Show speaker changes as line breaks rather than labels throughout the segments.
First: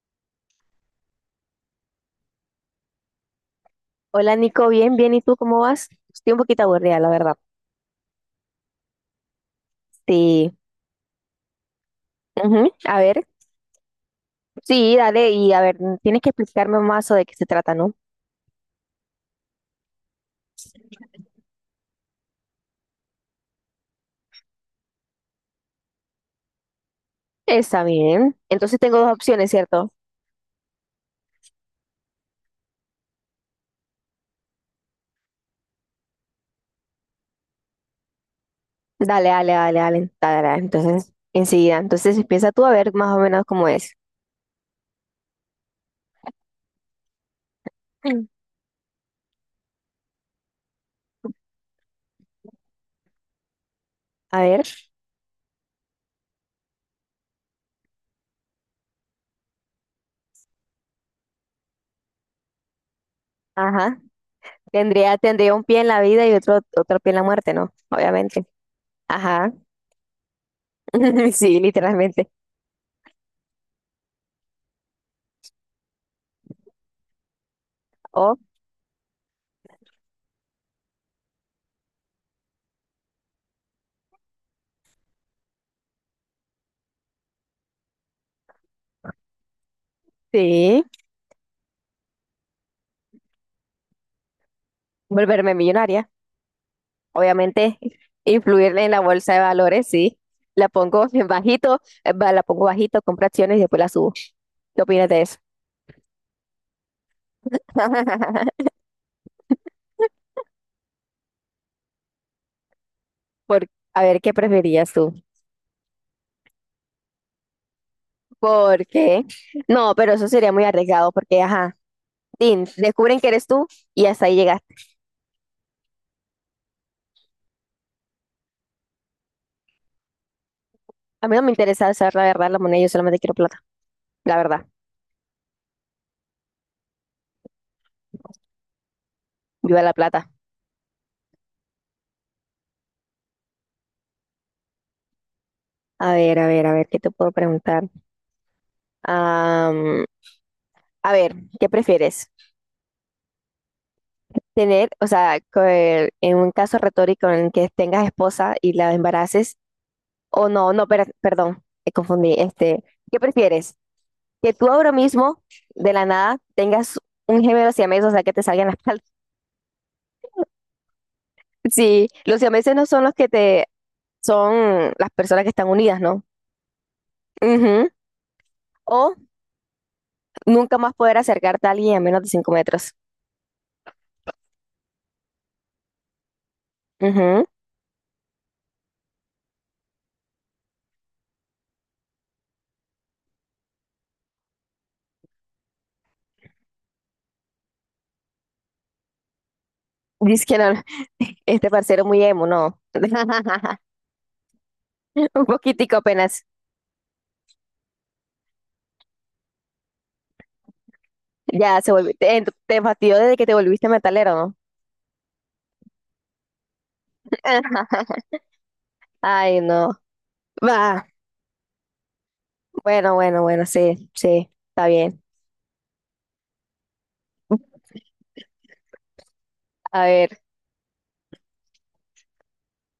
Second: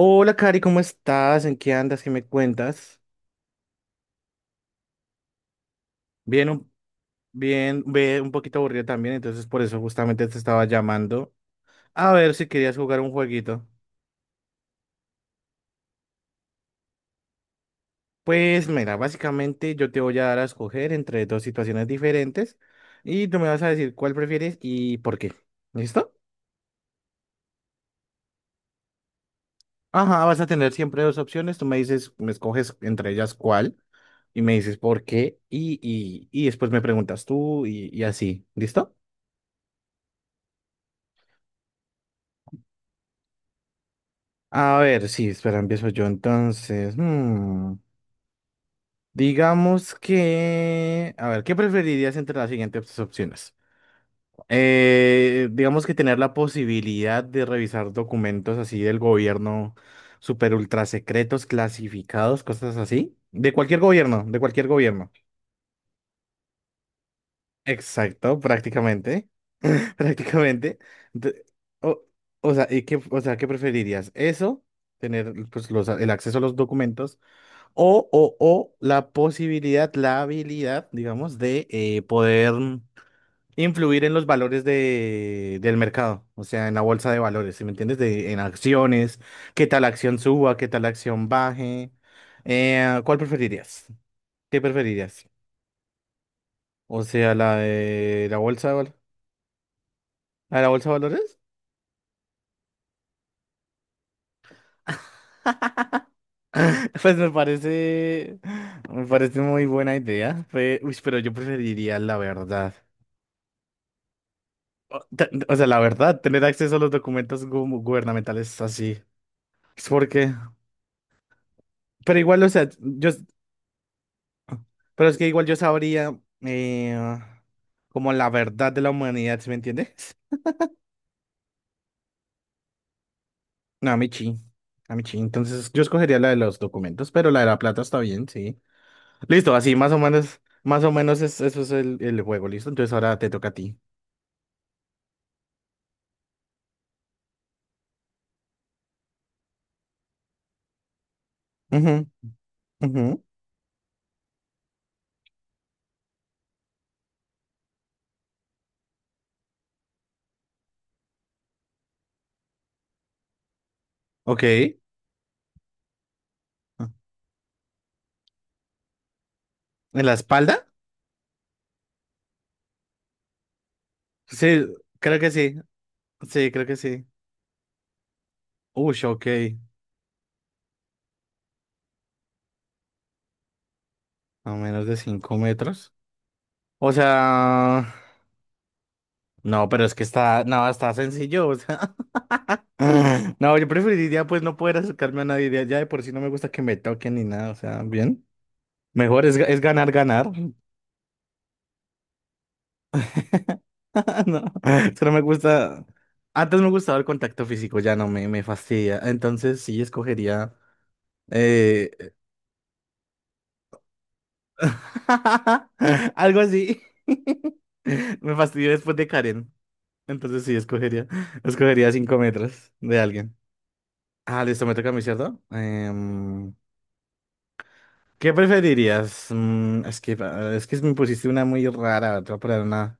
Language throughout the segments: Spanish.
Hola, Cari, ¿cómo estás? ¿En qué andas? ¿Qué me cuentas?
Hola Nico, bien, bien, ¿y tú cómo vas? Estoy un
Bien,
poquito
un-
aburrida, la verdad.
bien, ve un poquito aburrida también, entonces por eso justamente te
Sí,
estaba llamando a ver si
ujú.
querías jugar
A
un
ver,
jueguito.
sí, dale, y a ver, tienes que explicarme más o de qué se trata, ¿no?
Pues mira, básicamente yo te voy a dar a escoger entre dos situaciones diferentes y tú me vas a decir cuál prefieres y por qué. ¿Listo?
Está bien. Entonces tengo dos opciones, ¿cierto?
Ajá, vas a tener siempre dos opciones, tú me dices, me escoges entre ellas cuál y me dices por qué y después me preguntas tú y así. ¿Listo?
Dale, dale, dale, dale, dale, dale. Entonces, enseguida. Entonces empieza tú a ver más o menos cómo es.
A ver, sí, espera, empiezo yo entonces.
Mm.
Digamos que, a ver, ¿qué preferirías entre las siguientes opciones?
A ver,
Digamos que tener la posibilidad de revisar documentos así del gobierno, super ultra secretos, clasificados, cosas así. De cualquier
ajá.
gobierno, de cualquier gobierno.
Tendría, tendría un pie en la vida y otro, otro pie en la muerte, ¿no?
Exacto,
Obviamente.
prácticamente.
Ajá.
Prácticamente. De-
Sí,
o,
literalmente.
o sea, o sea, ¿qué preferirías? ¿Eso? Tener pues, el acceso a los documentos
O,
o la posibilidad, la habilidad, digamos, de poder influir en los valores del mercado, o sea, en la bolsa de valores, ¿sí me entiendes? En acciones, qué tal acción suba, qué tal
sí,
acción baje. ¿Cuál preferirías? ¿Qué preferirías?
volverme millonaria.
O sea, la
Obviamente
de la bolsa de
influir en
valores.
la bolsa de valores, sí.
¿A la
La
bolsa de
pongo en
valores?
bajito, la pongo bajito, compro acciones y después la subo. ¿Qué opinas de eso?
Pues me parece, me parece muy buena idea. Uy, pero yo preferiría la verdad.
Por, a ver, ¿qué preferías tú?
O sea, la verdad, tener acceso a los documentos gubernamentales es así.
Porque,
Es
no, pero eso
porque,
sería muy arriesgado porque, ajá,
pero igual,
tin, descubren que eres tú y hasta ahí llegaste.
pero es que igual yo sabría como la verdad de la humanidad, ¿sí me entiendes?
A mí no me interesa saber la verdad, la moneda, yo solamente quiero plata,
No, a mí sí,
la verdad.
a mí sí. Entonces yo escogería la de los documentos, pero la de la plata está bien, sí. Listo, así
Viva la plata.
más o menos eso es el juego, ¿listo? Entonces ahora te toca a ti.
A ver, a ver, a ver, ¿qué te puedo preguntar? Am, a ver, ¿qué
Ujú,
prefieres?
ujú.
Tener, o sea, en un caso retórico en el que tengas esposa y la embaraces, o no, no, perdón, me confundí, este, ¿qué prefieres?
Ok.
Que tú ahora mismo, de la nada,
Ah,
tengas un gemelo siamés, o sea, que te salgan las palmas.
¿en la espalda?
Sí, los siameses no son los que te,
Sí,
son las
creo que
personas que
sí,
están unidas, ¿no?
sí, creo que sí.
Ujú.
Uy,
O
ok.
nunca más poder acercarte a alguien a menos de 5 metros.
A menos de 5 metros. O
Ujú.
sea, no, pero es que está, no, está sencillo, o sea. No, yo preferiría pues no poder acercarme a nadie, de allá de por sí no me gusta que me toquen ni nada, o sea, bien. Mejor es, es ganar, ganar.
Dice que no, este parcero muy emo, no.
No, solo me
Un
gusta,
poquitico apenas.
antes me gustaba el contacto físico, ya no me, me fastidia. Entonces sí escogería
Ya se
eh...
volvió. Te fastidió desde que te volviste metalero, ¿no?
algo así. Me fastidió después de Karen.
Ay, no.
Entonces sí escogería,
Va.
escogería 5 metros de
Bueno,
alguien.
bueno, bueno, sí,
Ah,
sí,
listo, me
está
toca a mí,
bien.
¿cierto? ¿Qué preferirías?
A ver.
Es que me pusiste una muy rara, te voy a poner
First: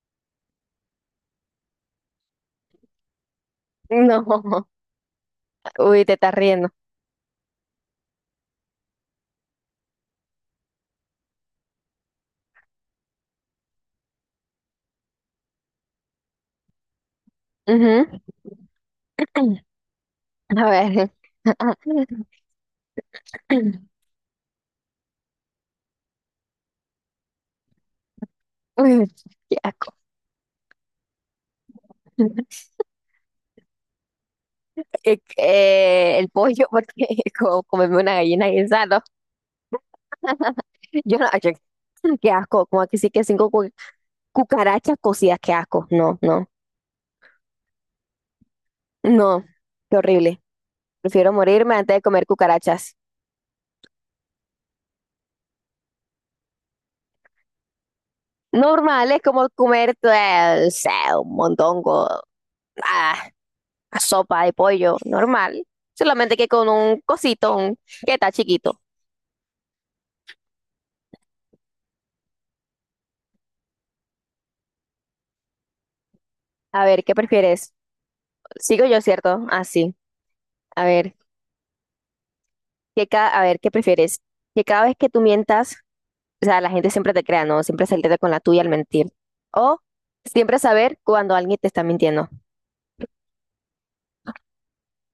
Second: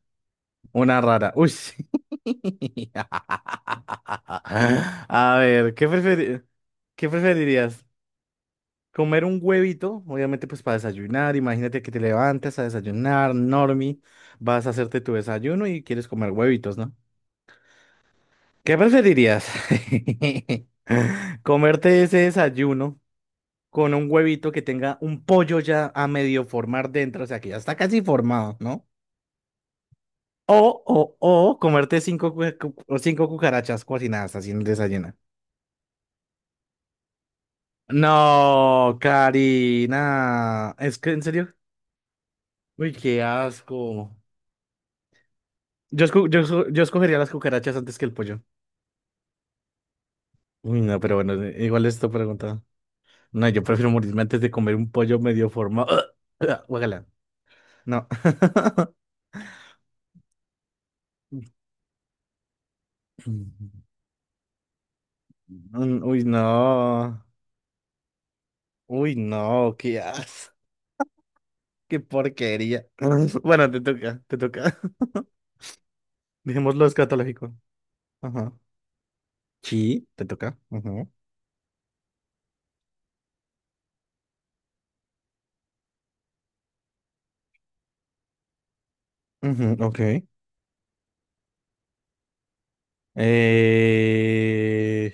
una rara. Uy, sí.
No.
A ver,
Uy, te estás riendo.
¿qué preferirías? ¿Comer un huevito? Obviamente, pues para desayunar. Imagínate que te levantas a desayunar, normie, vas a hacerte tu desayuno y quieres comer huevitos, ¿no?
Ujú.
¿Qué preferirías?
A ver.
¿Comerte ese desayuno con un huevito que tenga un pollo ya a medio formar dentro, o sea, que ya está casi formado, ¿no?
Uy, qué asco.
O, o, o comerte cinco, o cinco cucarachas cocinadas haciendo desayuno.
El pollo, porque como comerme una gallina guisada,
No,
¿no?
Karina. Es que,
Yo
¿en
no, yo-
serio?
qué asco, como
Uy,
que sí
qué
que
asco.
cucarachas cocidas, qué asco. No, no,
Yo escogería las cucarachas antes que el pollo.
no, qué horrible.
Uy, no, pero
Prefiero
bueno,
morirme
igual
antes de
esto
comer
preguntado.
cucarachas.
No, yo prefiero morirme antes de comer un pollo medio formado. Guácala. No.
Normales como comer pues, o sea, un mondongo, ah, a sopa de pollo, normal.
Uy,
Solamente que con un
no.
cosito un- que está chiquito.
Uy, no, qué as, qué porquería. Bueno, te toca, te toca.
A
Dejémoslo
ver, ¿qué
escatológico.
prefieres?
Ajá.
Sigo yo, ¿cierto? Así.
Sí, te toca.
A
Ujú.
ver, a ver, ¿qué prefieres? Que cada vez que tú mientas, o sea, la gente siempre te crea, ¿no? Siempre salirte con la tuya al mentir.
Ujú,
O
ok.
siempre saber cuando alguien te está mintiendo.
Eh,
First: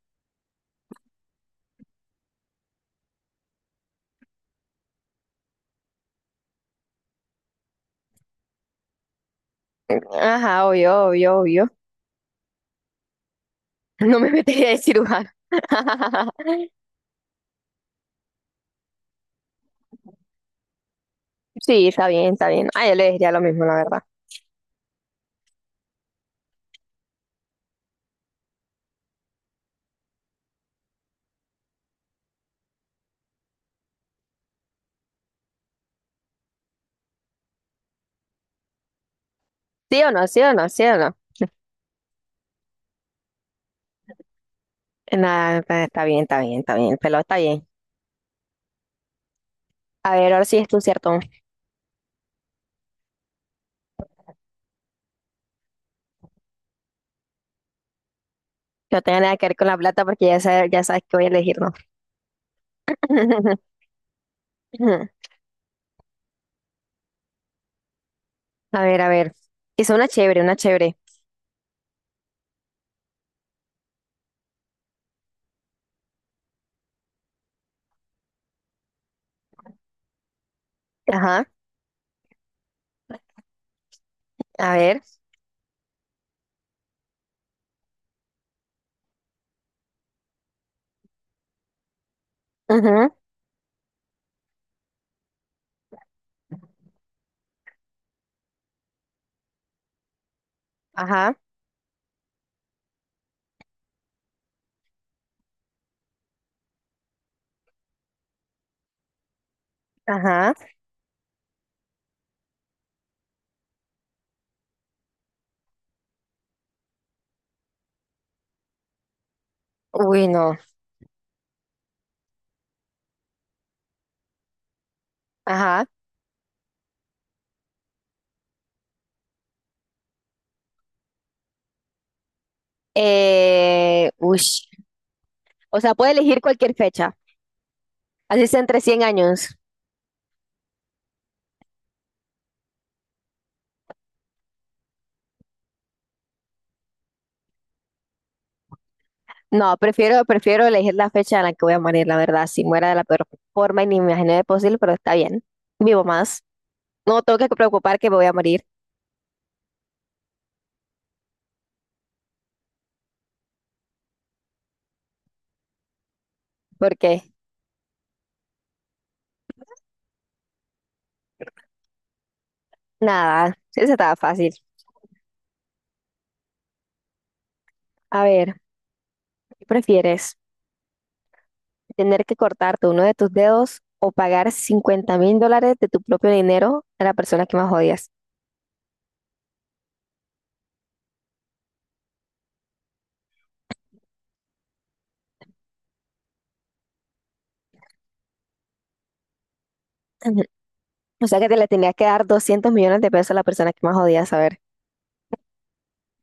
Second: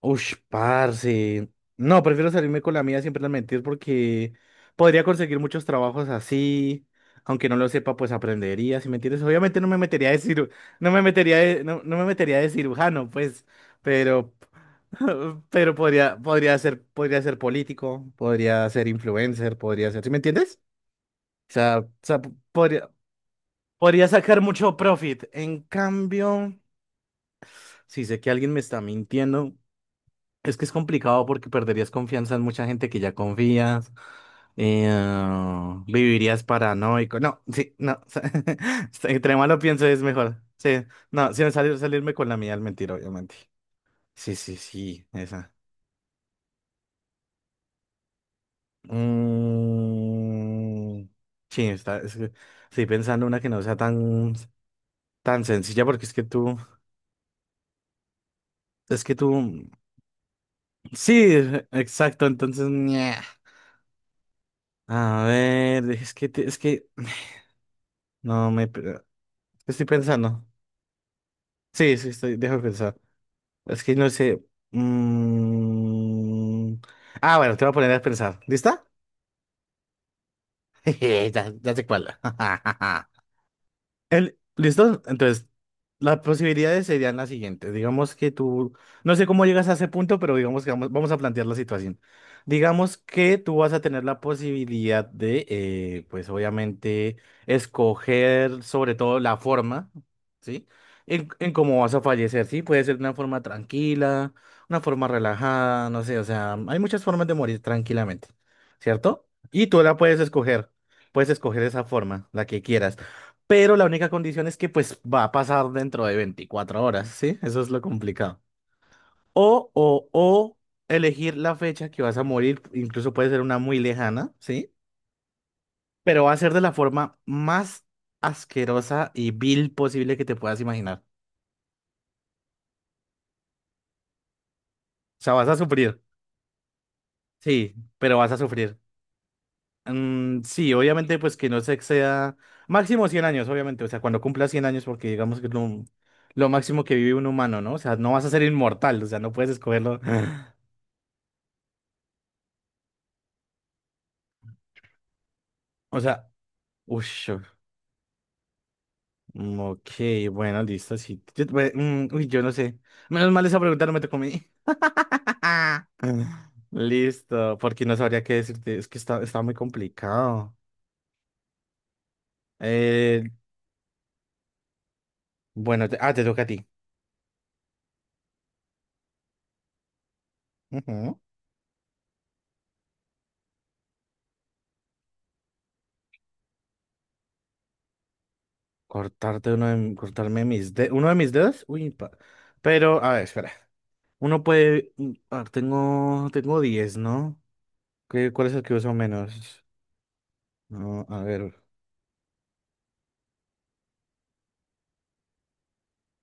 ush, parce. No, prefiero salirme con la mía siempre al mentir porque podría conseguir muchos trabajos así. Aunque no lo sepa, pues aprendería, si me entiendes. Obviamente no me metería de
Ajá,
no
obvio,
me metería
obvio, obvio.
no, no me metería de cirujano, pues,
No me
pero,
metería de cirujano.
pero podría, podría ser político, podría ser influencer, podría ser, ¿sí me entiendes?
Sí,
O
está
sea,
bien, está bien. Ah,
podría,
yo le diría lo mismo, la verdad.
podría sacar mucho profit. En cambio, si sé que alguien me está mintiendo. Es que es complicado porque perderías confianza en mucha gente que ya confías, vivirías paranoico. No, sí, no. Entre más lo pienso es
¿Sí o no?
mejor.
¿Sí o no? ¿Sí
Sí,
o no?
no, sin salir, salirme con la mía al mentir, obviamente. Sí, sí, sí, esa.
Nada, está está bien, está bien, está bien. Pero está bien. A ver, ahora sí es tú,
Mm,
¿cierto?
sí, es que estoy pensando una que no sea tan, tan sencilla porque
No
es que
tenga
tú,
nada que ver con la plata porque ya sabes que voy a
sí,
elegir, ¿no?
exacto, entonces, ñe. A ver, es que, es que, no me...
A ver, a ver.
Estoy
Es una chévere,
pensando.
una chévere.
Sí, sí, estoy, déjame pensar. Es que no sé. Mm. Ah, bueno, te voy a poner a pensar. ¿Lista? Jeje, ya,
Ajá,
ya sé cuál.
a
¿Listo?
ver.
Entonces las posibilidades serían las siguientes. Digamos que tú, no sé cómo llegas a ese punto, pero digamos que vamos, vamos a plantear la situación. Digamos
Ujú.
que tú vas a tener la posibilidad de, pues obviamente, escoger sobre todo la forma, ¿sí?
Ajá,
En cómo vas a fallecer, ¿sí? Puede ser de una forma tranquila, una forma relajada, no sé, o sea, hay muchas formas de morir tranquilamente, ¿cierto? Y tú la
ajá.
puedes escoger esa forma, la que quieras, pero la única condición es que pues va a pasar dentro de 24 horas, ¿sí? Eso es lo complicado.
Uy,
O
no.
elegir la fecha que vas a morir, incluso puede ser una muy lejana, ¿sí?
Ajá.
Pero va a ser de la forma más asquerosa y vil posible que te puedas imaginar.
Uy.
O sea, vas a
O sea,
sufrir,
puede elegir cualquier fecha.
sí, pero vas a
Así sea
sufrir.
entre 100 años.
Sí, obviamente pues que no se exceda máximo 100 años, obviamente, o sea, cuando cumpla 100 años, porque digamos que es lo máximo que vive un humano, ¿no? O sea, no vas a ser inmortal, o sea, no puedes
No,
escogerlo.
prefiero, prefiero elegir la fecha en la que voy a morir, la verdad. Si muera de la peor forma y ni me imaginé posible, pero está bien.
O
Vivo
sea,
más.
uy,
No tengo
ok,
que preocupar que me voy a morir,
ok, bueno, listo, sí. Yo, bueno, uy, yo no sé. Menos mal esa pregunta no me tocó a mí.
porque
Listo, porque no sabría qué decirte. Es que está, está muy complicado. Eh,
nada, sí, eso estaba fácil.
bueno, te toca a ti.
A ver, ¿qué prefieres?
Ujú.
¿Tener que cortarte uno de tus dedos o pagar $50.000 de tu propio dinero a la persona que más odias?
Cortarme mis dedos. ¿Uno de mis dedos? Uy, pero, a ver, espera. Uno puede. A ver, tengo, tengo 10, ¿no? ¿Cuál es el que uso menos?
Ujú.
No, a
O sea que
ver.
te le tenías que dar 200 millones de pesos a la persona que más odias. A ver,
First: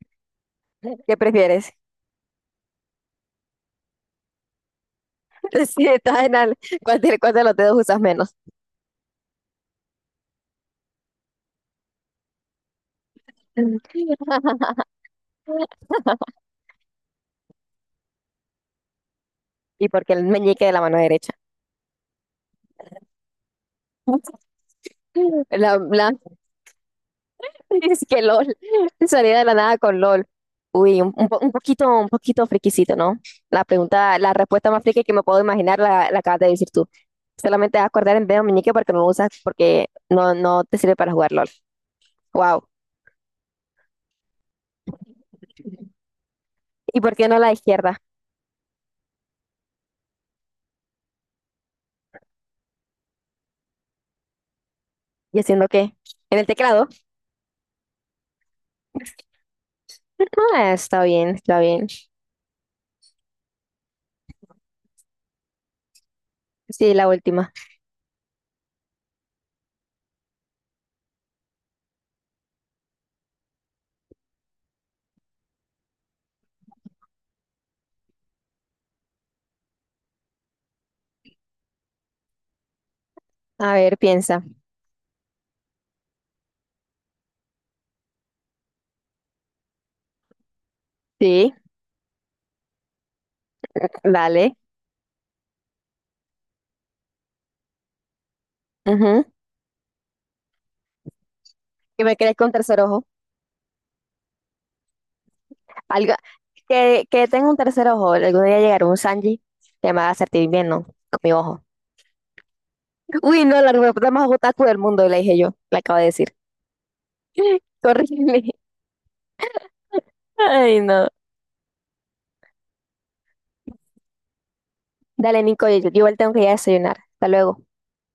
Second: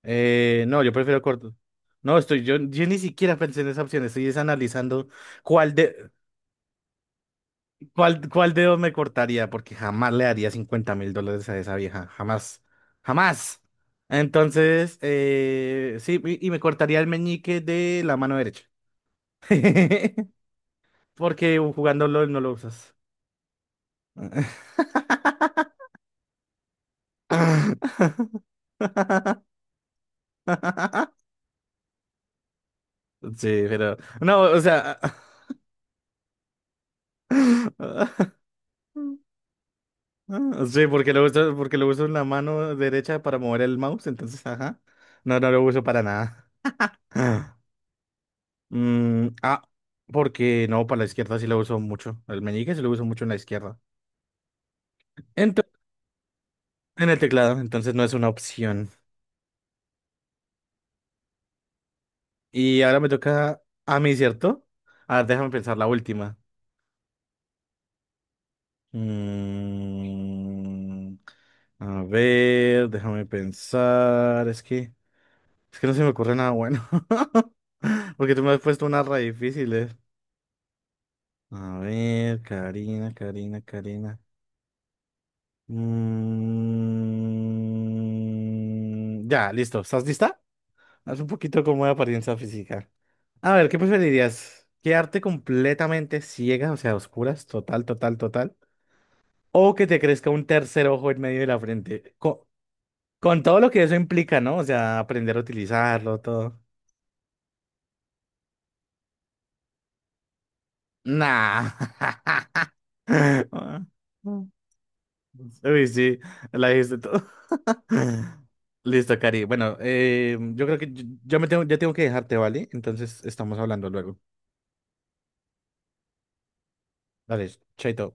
No, yo
¿qué
prefiero corto.
prefieres?
No, estoy, yo ni siquiera pensé en esa opción, estoy es analizando cuál
Si
de,
estás en al- cuál de los dedos usas
cuál,
menos?
cuál dedo me cortaría, porque jamás le daría $50.000 a esa vieja, jamás, jamás. Entonces, sí, y me cortaría el meñique de la mano derecha,
Y porque el meñique de la mano derecha.
porque jugando LOL no lo usas.
La, la- es que LOL. Salía de la nada con LOL. Uy, un poquito friquisito, ¿no? La
Sí, pero,
pregunta, la
no, o
respuesta más
sea...
friki que me puedo imaginar la acabas de decir tú. Solamente vas a acordar el dedo meñique porque no lo usas, porque no,
Ah,
no te
sí,
sirve para jugar LOL.
porque lo uso en la
Wow.
mano derecha para mover el mouse, entonces, ajá. No, no lo uso para nada.
¿Y por qué no la izquierda?
Ah, mm, ah, porque no, para la izquierda sí lo uso mucho. El meñique sí lo uso mucho en la izquierda.
¿Y
Ento-
haciendo qué? ¿En el teclado?
en el teclado, entonces no es una opción.
Ah, está bien, está bien.
Y ahora me toca a mí, ¿cierto? A ver, déjame pensar la última.
Sí, la última.
Mm, a ver, déjame pensar. Es que no se me ocurre nada bueno. Porque tú me has puesto una re difícil. A ver, Karina, Karina,
A ver,
Karina.
piensa.
Ya, listo. ¿Estás lista? Haz un
Sí,
poquito como de apariencia física. A ver, ¿qué
dale.
preferirías? ¿Quedarte completamente ciega, o sea, a oscuras, total, total, total?
Ujú.
¿O que te crezca un tercer ojo en medio de la
¿Qué
frente?
me crees con tercer ojo?
Con todo lo que eso implica, ¿no? O sea, aprender a
Algo,
utilizarlo, todo.
que tenga un tercer ojo. Algún día llegará un Sanji que me va a hacer bien, ¿no? Con mi
Nah.
ojo. Uy, no, la respuesta más otaku del mundo, le dije yo. Le
Uy,
acabo de
sí,
decir.
la dijiste tú.
Corrígeme.
Listo, Cari. Bueno, yo creo
Ay,
que yo
no.
yo me tengo, ya tengo que dejarte, ¿vale? Entonces estamos hablando luego.
Dale, Nico, yo igual tengo que ir a desayunar. Hasta
Dale,
luego.
chaito.